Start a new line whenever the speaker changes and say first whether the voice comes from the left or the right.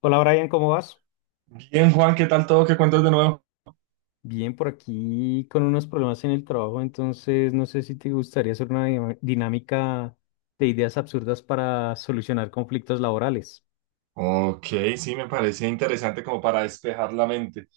left: Hola Brian, ¿cómo vas?
right: Bien, Juan, ¿qué tal todo? ¿Qué cuentas de nuevo?
left: Bien, por aquí con unos problemas en el trabajo, entonces no sé si te gustaría hacer una dinámica de ideas absurdas para solucionar conflictos laborales.
right: Ok, sí, me parecía interesante como para despejar la mente.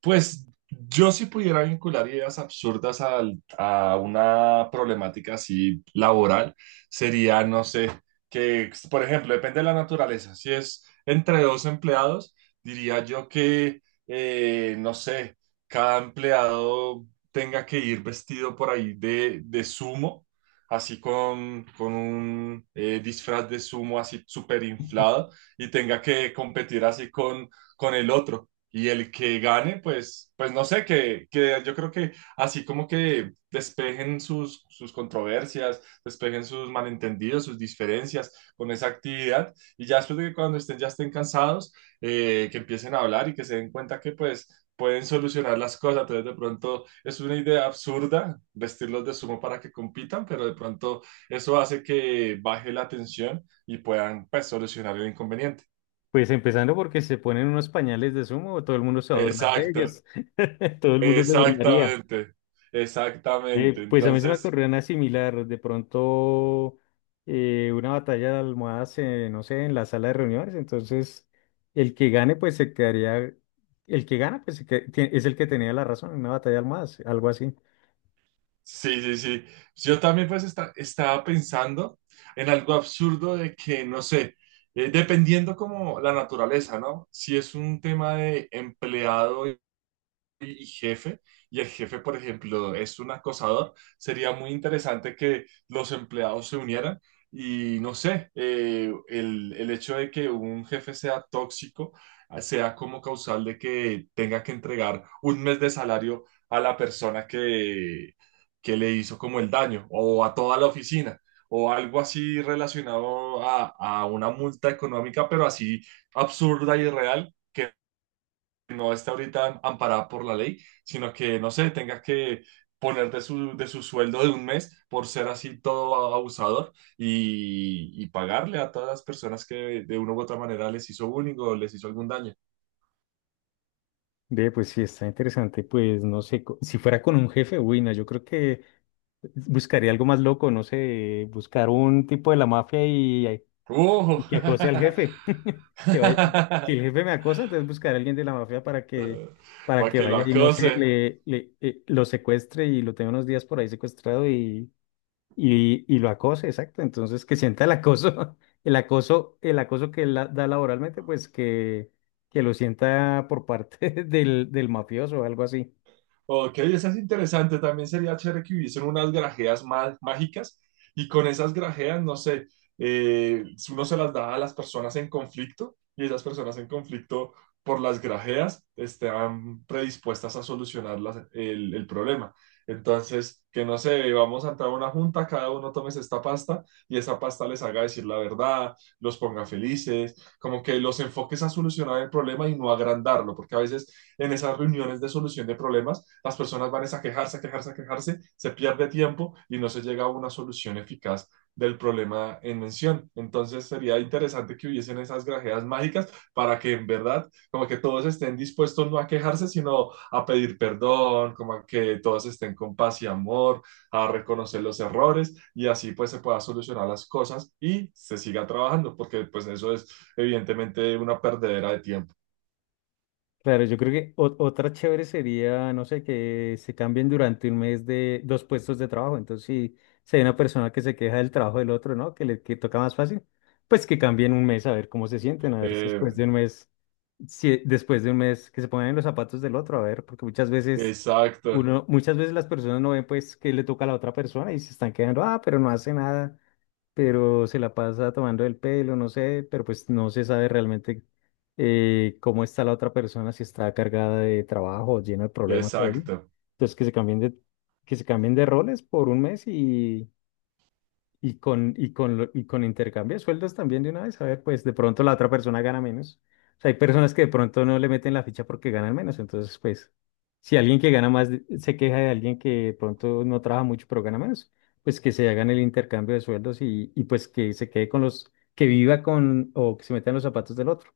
right: Pues yo si pudiera vincular ideas absurdas a una problemática así laboral, sería, no sé, que, por ejemplo, depende de la naturaleza. Si es entre dos empleados, diría yo que, no sé, cada empleado tenga que ir vestido por ahí de sumo, así con un disfraz de sumo así súper inflado y tenga que competir así con el otro. Y el que gane, pues, pues no sé, que yo creo que así como que despejen sus controversias, despejen sus malentendidos, sus diferencias con esa actividad y ya después de que cuando estén, ya estén cansados, que empiecen a hablar y que se den cuenta que pues pueden solucionar las cosas. Entonces, de pronto es una idea absurda vestirlos de sumo para que compitan, pero de pronto eso hace que baje la tensión y puedan pues, solucionar el inconveniente.
left: Pues empezando porque si se ponen unos pañales de sumo, todo el mundo se va a burlar de
right: Exacto,
left: ellos. Todo el mundo se burlaría.
right: exactamente, exactamente.
left: Pues a mí se me
right: Entonces,
left: ocurrió una similar, de pronto una batalla de almohadas, no sé, en la sala de reuniones, entonces el que gane pues se quedaría, el que gana pues es el que tenía la razón, una batalla de almohadas, algo así.
right: sí, sí, sí. Yo también pues estaba pensando en algo absurdo de que, no sé, dependiendo como la naturaleza, ¿no? Si es un tema de empleado y jefe, y el jefe, por ejemplo, es un acosador, sería muy interesante que los empleados se unieran y no sé, el hecho de que un jefe sea tóxico ah, sea como causal de que tenga que entregar un mes de salario a la persona que le hizo como el daño o a toda la oficina. O algo así relacionado a una multa económica, pero así absurda y real que no esté ahorita amparada por la ley, sino que, no sé, tenga que poner de de su sueldo de un mes por ser así todo abusador y pagarle a todas las personas que de una u otra manera les hizo bullying o les hizo algún daño.
left: Ve, pues sí, está interesante, pues no sé, si fuera con un jefe, uy, no, yo creo que buscaría algo más loco, no sé, buscar un tipo de la mafia. Y
right: ¡Uh!
left: que acose al jefe. Que vaya. Si el jefe me acosa, entonces buscaré a alguien de la mafia para
right: Para
left: que
right: que lo
left: vaya y no sé,
right: acose.
left: lo secuestre y lo tenga unos días por ahí secuestrado y y lo acose, exacto. Entonces que sienta el acoso, el acoso que da laboralmente, que lo sienta por parte del mafioso o algo así.
right: Ok, esa es interesante. También sería chévere que hubiesen unas grajeas mágicas y con esas grajeas, no sé, eh, uno se las da a las personas en conflicto y esas personas en conflicto por las grajeas están predispuestas a solucionar el problema. Entonces, que no sé, vamos a entrar a una junta, cada uno tomes esta pasta y esa pasta les haga decir la verdad, los ponga felices, como que los enfoques a solucionar el problema y no agrandarlo, porque a veces en esas reuniones de solución de problemas, las personas van a quejarse, a quejarse, a quejarse, se pierde tiempo y no se llega a una solución eficaz del problema en mención. Entonces sería interesante que hubiesen esas grajeas mágicas para que en verdad como que todos estén dispuestos no a quejarse, sino a pedir perdón, como a que todos estén con paz y amor, a reconocer los errores y así pues se pueda solucionar las cosas y se siga trabajando, porque pues eso es evidentemente una perdedera de tiempo.
left: Claro, yo creo que otra chévere sería, no sé, que se cambien durante un mes de dos puestos de trabajo. Entonces, si hay una persona que se queja del trabajo del otro, ¿no? Que le que toca más fácil, pues que cambien un mes a ver cómo se sienten, a ver si después
right: Eh,
left: de un mes, si después de un mes que se pongan en los zapatos del otro, a ver, porque muchas
right: exacto.
left: muchas veces las personas no ven pues que le toca a la otra persona y se están quedando, ah, pero no hace nada, pero se la pasa tomando el pelo, no sé, pero pues no se sabe realmente cómo está la otra persona, si está cargada de trabajo, llena de problemas ahí.
right: Exacto.
left: Entonces que se cambien de roles por un mes y con intercambio de sueldos también de una vez, a ver, pues de pronto la otra persona gana menos. O sea, hay personas que de pronto no le meten la ficha porque ganan menos, entonces pues si alguien que gana más se queja de alguien que de pronto no trabaja mucho pero gana menos, pues que se hagan el intercambio de sueldos y y pues que se quede con los, que viva con o que se meta en los zapatos del otro.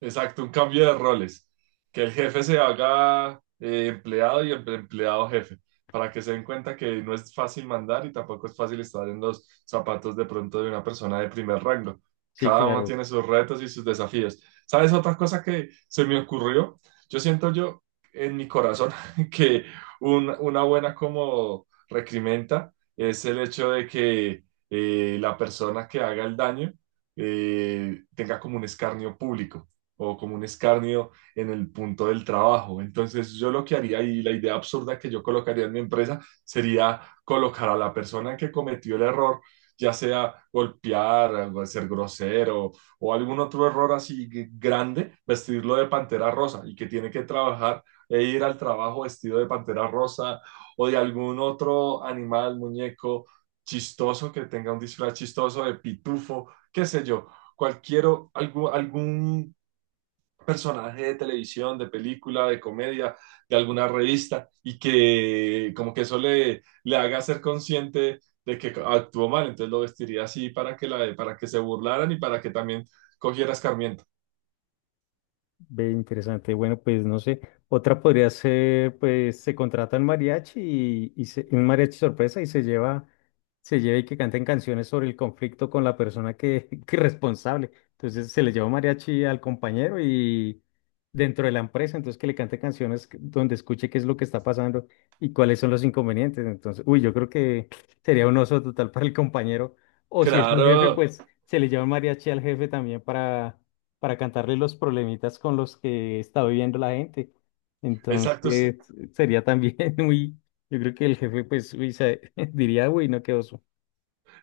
right: Exacto, un cambio de roles. Que el jefe se haga empleado y el empleado jefe, para que se den cuenta que no es fácil mandar y tampoco es fácil estar en los zapatos de pronto de una persona de primer rango.
left: Sí,
right: Cada uno
left: claro.
right: tiene sus retos y sus desafíos. ¿Sabes otra cosa que se me ocurrió? Yo siento yo en mi corazón que una buena como recrimenta es el hecho de que la persona que haga el daño tenga como un escarnio público o como un escarnio en el punto del trabajo. Entonces yo lo que haría y la idea absurda que yo colocaría en mi empresa sería colocar a la persona que cometió el error, ya sea golpear, o ser grosero o algún otro error así grande, vestirlo de pantera rosa y que tiene que trabajar e ir al trabajo vestido de pantera rosa o de algún otro animal, muñeco chistoso que tenga un disfraz chistoso de pitufo, qué sé yo, cualquier algún personaje de televisión, de película, de comedia, de alguna revista, y que como que eso le haga ser consciente de que actuó mal, entonces lo vestiría así para que, la, para que se burlaran y para que también cogiera escarmiento.
left: Ve, interesante. Bueno, pues no sé. Otra podría ser, pues se contrata un mariachi y un mariachi sorpresa y se lleva y que canten canciones sobre el conflicto con la persona que, que es responsable. Entonces se le lleva un mariachi al compañero y dentro de la empresa, entonces que le cante canciones donde escuche qué es lo que está pasando y cuáles son los inconvenientes. Entonces, uy, yo creo que sería un oso total para el compañero. O si es un jefe,
right: Claro,
left: pues se le lleva un mariachi al jefe también para cantarle los problemitas con los que está viviendo la gente.
right: exacto.
left: Entonces, sería también muy, yo creo que el jefe, pues, uy, diría, uy, no, qué oso.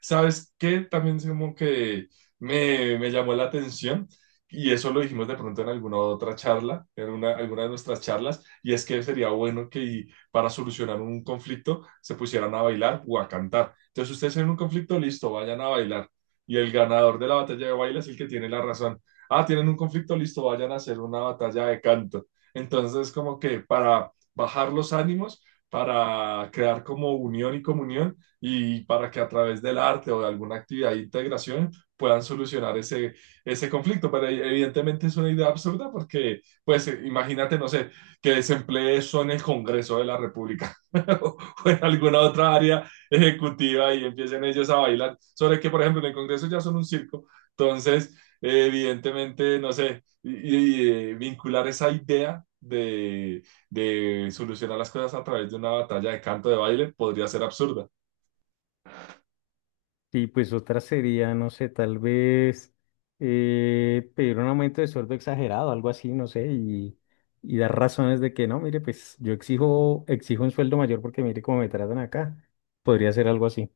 right: ¿Sabes qué? También es como que me llamó la atención y eso lo dijimos de pronto en alguna otra charla, en una, alguna de nuestras charlas, y es que sería bueno que para solucionar un conflicto se pusieran a bailar o a cantar. Entonces ustedes tienen un conflicto, listo, vayan a bailar. Y el ganador de la batalla de baile es el que tiene la razón. Ah, tienen un conflicto, listo, vayan a hacer una batalla de canto. Entonces, como que para bajar los ánimos, para crear como unión y comunión, y para que a través del arte o de alguna actividad de integración puedan solucionar ese, ese conflicto. Pero e, evidentemente es una idea absurda porque, pues, imagínate, no sé, que desemplee eso en el Congreso de la República o en alguna otra área ejecutiva y empiecen ellos a bailar. Sobre que, por ejemplo, en el Congreso ya son un circo. Entonces, evidentemente, no sé, y, vincular esa idea de solucionar las cosas a través de una batalla de canto de baile podría ser absurda.
left: Y pues otra sería, no sé, tal vez pedir un aumento de sueldo exagerado, algo así, no sé, y dar razones de que no, mire, pues yo exijo un sueldo mayor porque mire cómo me tratan acá. Podría ser algo así.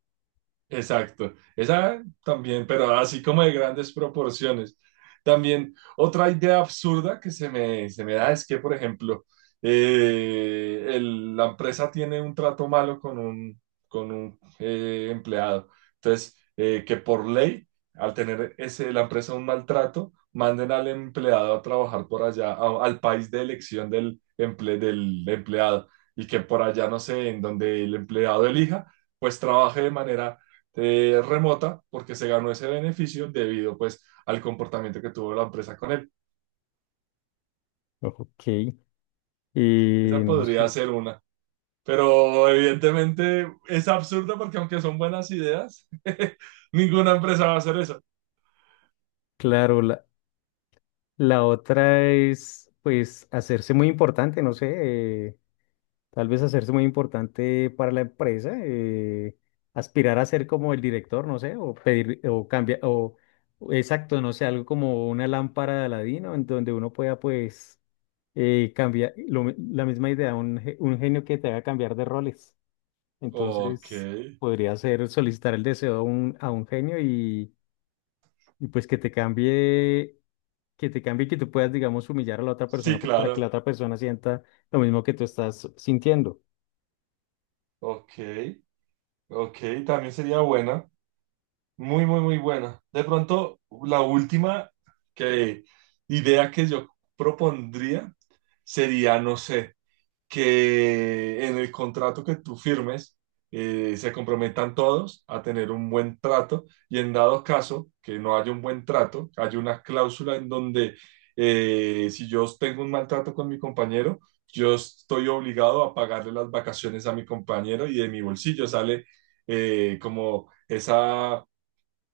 right: Exacto, esa también, pero así como de grandes proporciones. También otra idea absurda que se me da es que, por ejemplo, la empresa tiene un trato malo con un empleado. Entonces, que por ley, al tener ese, la empresa un maltrato, manden al empleado a trabajar por allá, al país de elección del, del empleado, y que por allá, no sé, en donde el empleado elija, pues trabaje de manera remota porque se ganó ese beneficio debido pues al comportamiento que tuvo la empresa con él.
left: Ok. Y
right: Esa
left: no
right: podría
left: sé.
right: ser una. Pero evidentemente es absurda porque aunque son buenas ideas, ninguna empresa va a hacer eso.
left: Claro, la otra es, pues, hacerse muy importante, no sé, eh, tal vez hacerse muy importante para la empresa, aspirar a ser como el director, no sé, o pedir, o cambiar, o exacto, no sé, algo como una lámpara de Aladino, en donde uno pueda, pues, cambiar, la misma idea, un genio que te haga cambiar de roles.
right: Ok,
left: Entonces, podría ser solicitar el deseo a a un genio y pues que te cambie y que tú puedas, digamos, humillar a la otra
right: sí,
left: persona pues, para que la
right: claro.
left: otra persona sienta lo mismo que tú estás sintiendo.
right: Ok, ok, también sería buena. Muy, muy, muy buena. De pronto, la última que, idea que yo propondría sería, no sé, que en el contrato que tú firmes se comprometan todos a tener un buen trato y en dado caso que no haya un buen trato, hay una cláusula en donde si yo tengo un maltrato con mi compañero, yo estoy obligado a pagarle las vacaciones a mi compañero y de mi bolsillo sale como esa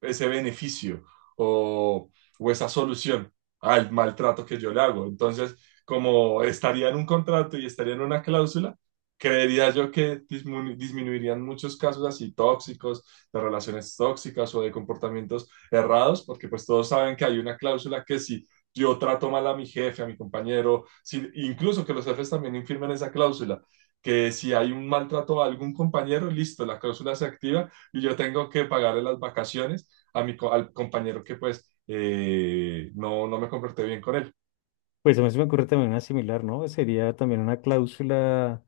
right: ese beneficio o, o esa solución al maltrato que yo le hago. Entonces, como estaría en un contrato y estaría en una cláusula, creería yo que disminuirían muchos casos así tóxicos, de relaciones tóxicas o de comportamientos errados, porque pues todos saben que hay una cláusula que si yo trato mal a mi jefe, a mi compañero, si, incluso que los jefes también infirmen esa cláusula, que si hay un maltrato a algún compañero, listo, la cláusula se activa y yo tengo que pagarle las vacaciones a mi, al compañero que pues no, no me comporté bien con él.
left: Pues a mí se me ocurre también una similar, ¿no? Sería también una cláusula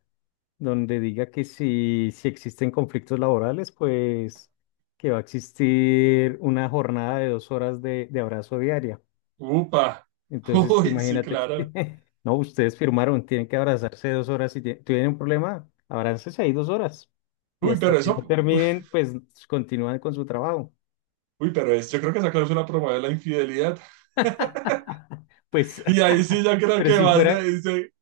left: donde diga que si existen conflictos laborales, pues que va a existir una jornada de 2 horas de abrazo diaria.
right: Upa,
left: Entonces,
right: uy, sí,
left: imagínate que,
right: claro.
left: no, ustedes firmaron, tienen que abrazarse 2 horas si tienen un problema, abrácense ahí 2 horas. Y
right: Uy,
left: hasta
right: pero
left: que no
right: eso,
left: terminen, pues continúan con su trabajo.
right: uy, pero es, yo creo que esa cláusula promueve la infidelidad.
left: Pues,
right: Y ahí sí, yo creo
left: pero
right: que
left: si
right: más
left: fuera,
right: le dice,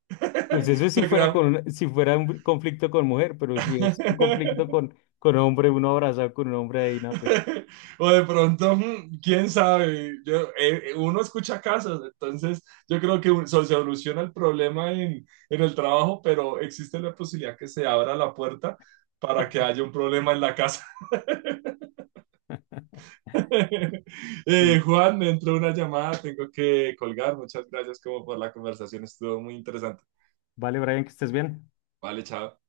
left: pues eso es si
right: se
left: fuera
right: crea.
left: si fuera un conflicto con mujer, pero si es un conflicto con hombre, uno abrazado con un hombre ahí, no, pues.
right: O de pronto, mm, quién sabe. Uno escucha casos, entonces yo creo que se soluciona el problema en el trabajo, pero existe la posibilidad que se abra la puerta para que haya un problema en la casa.
left: Sí.
right: Juan, me entró una llamada, tengo que colgar. Muchas gracias como por la conversación, estuvo muy interesante.
left: Vale, Brian, que estés bien.
right: Vale, chao.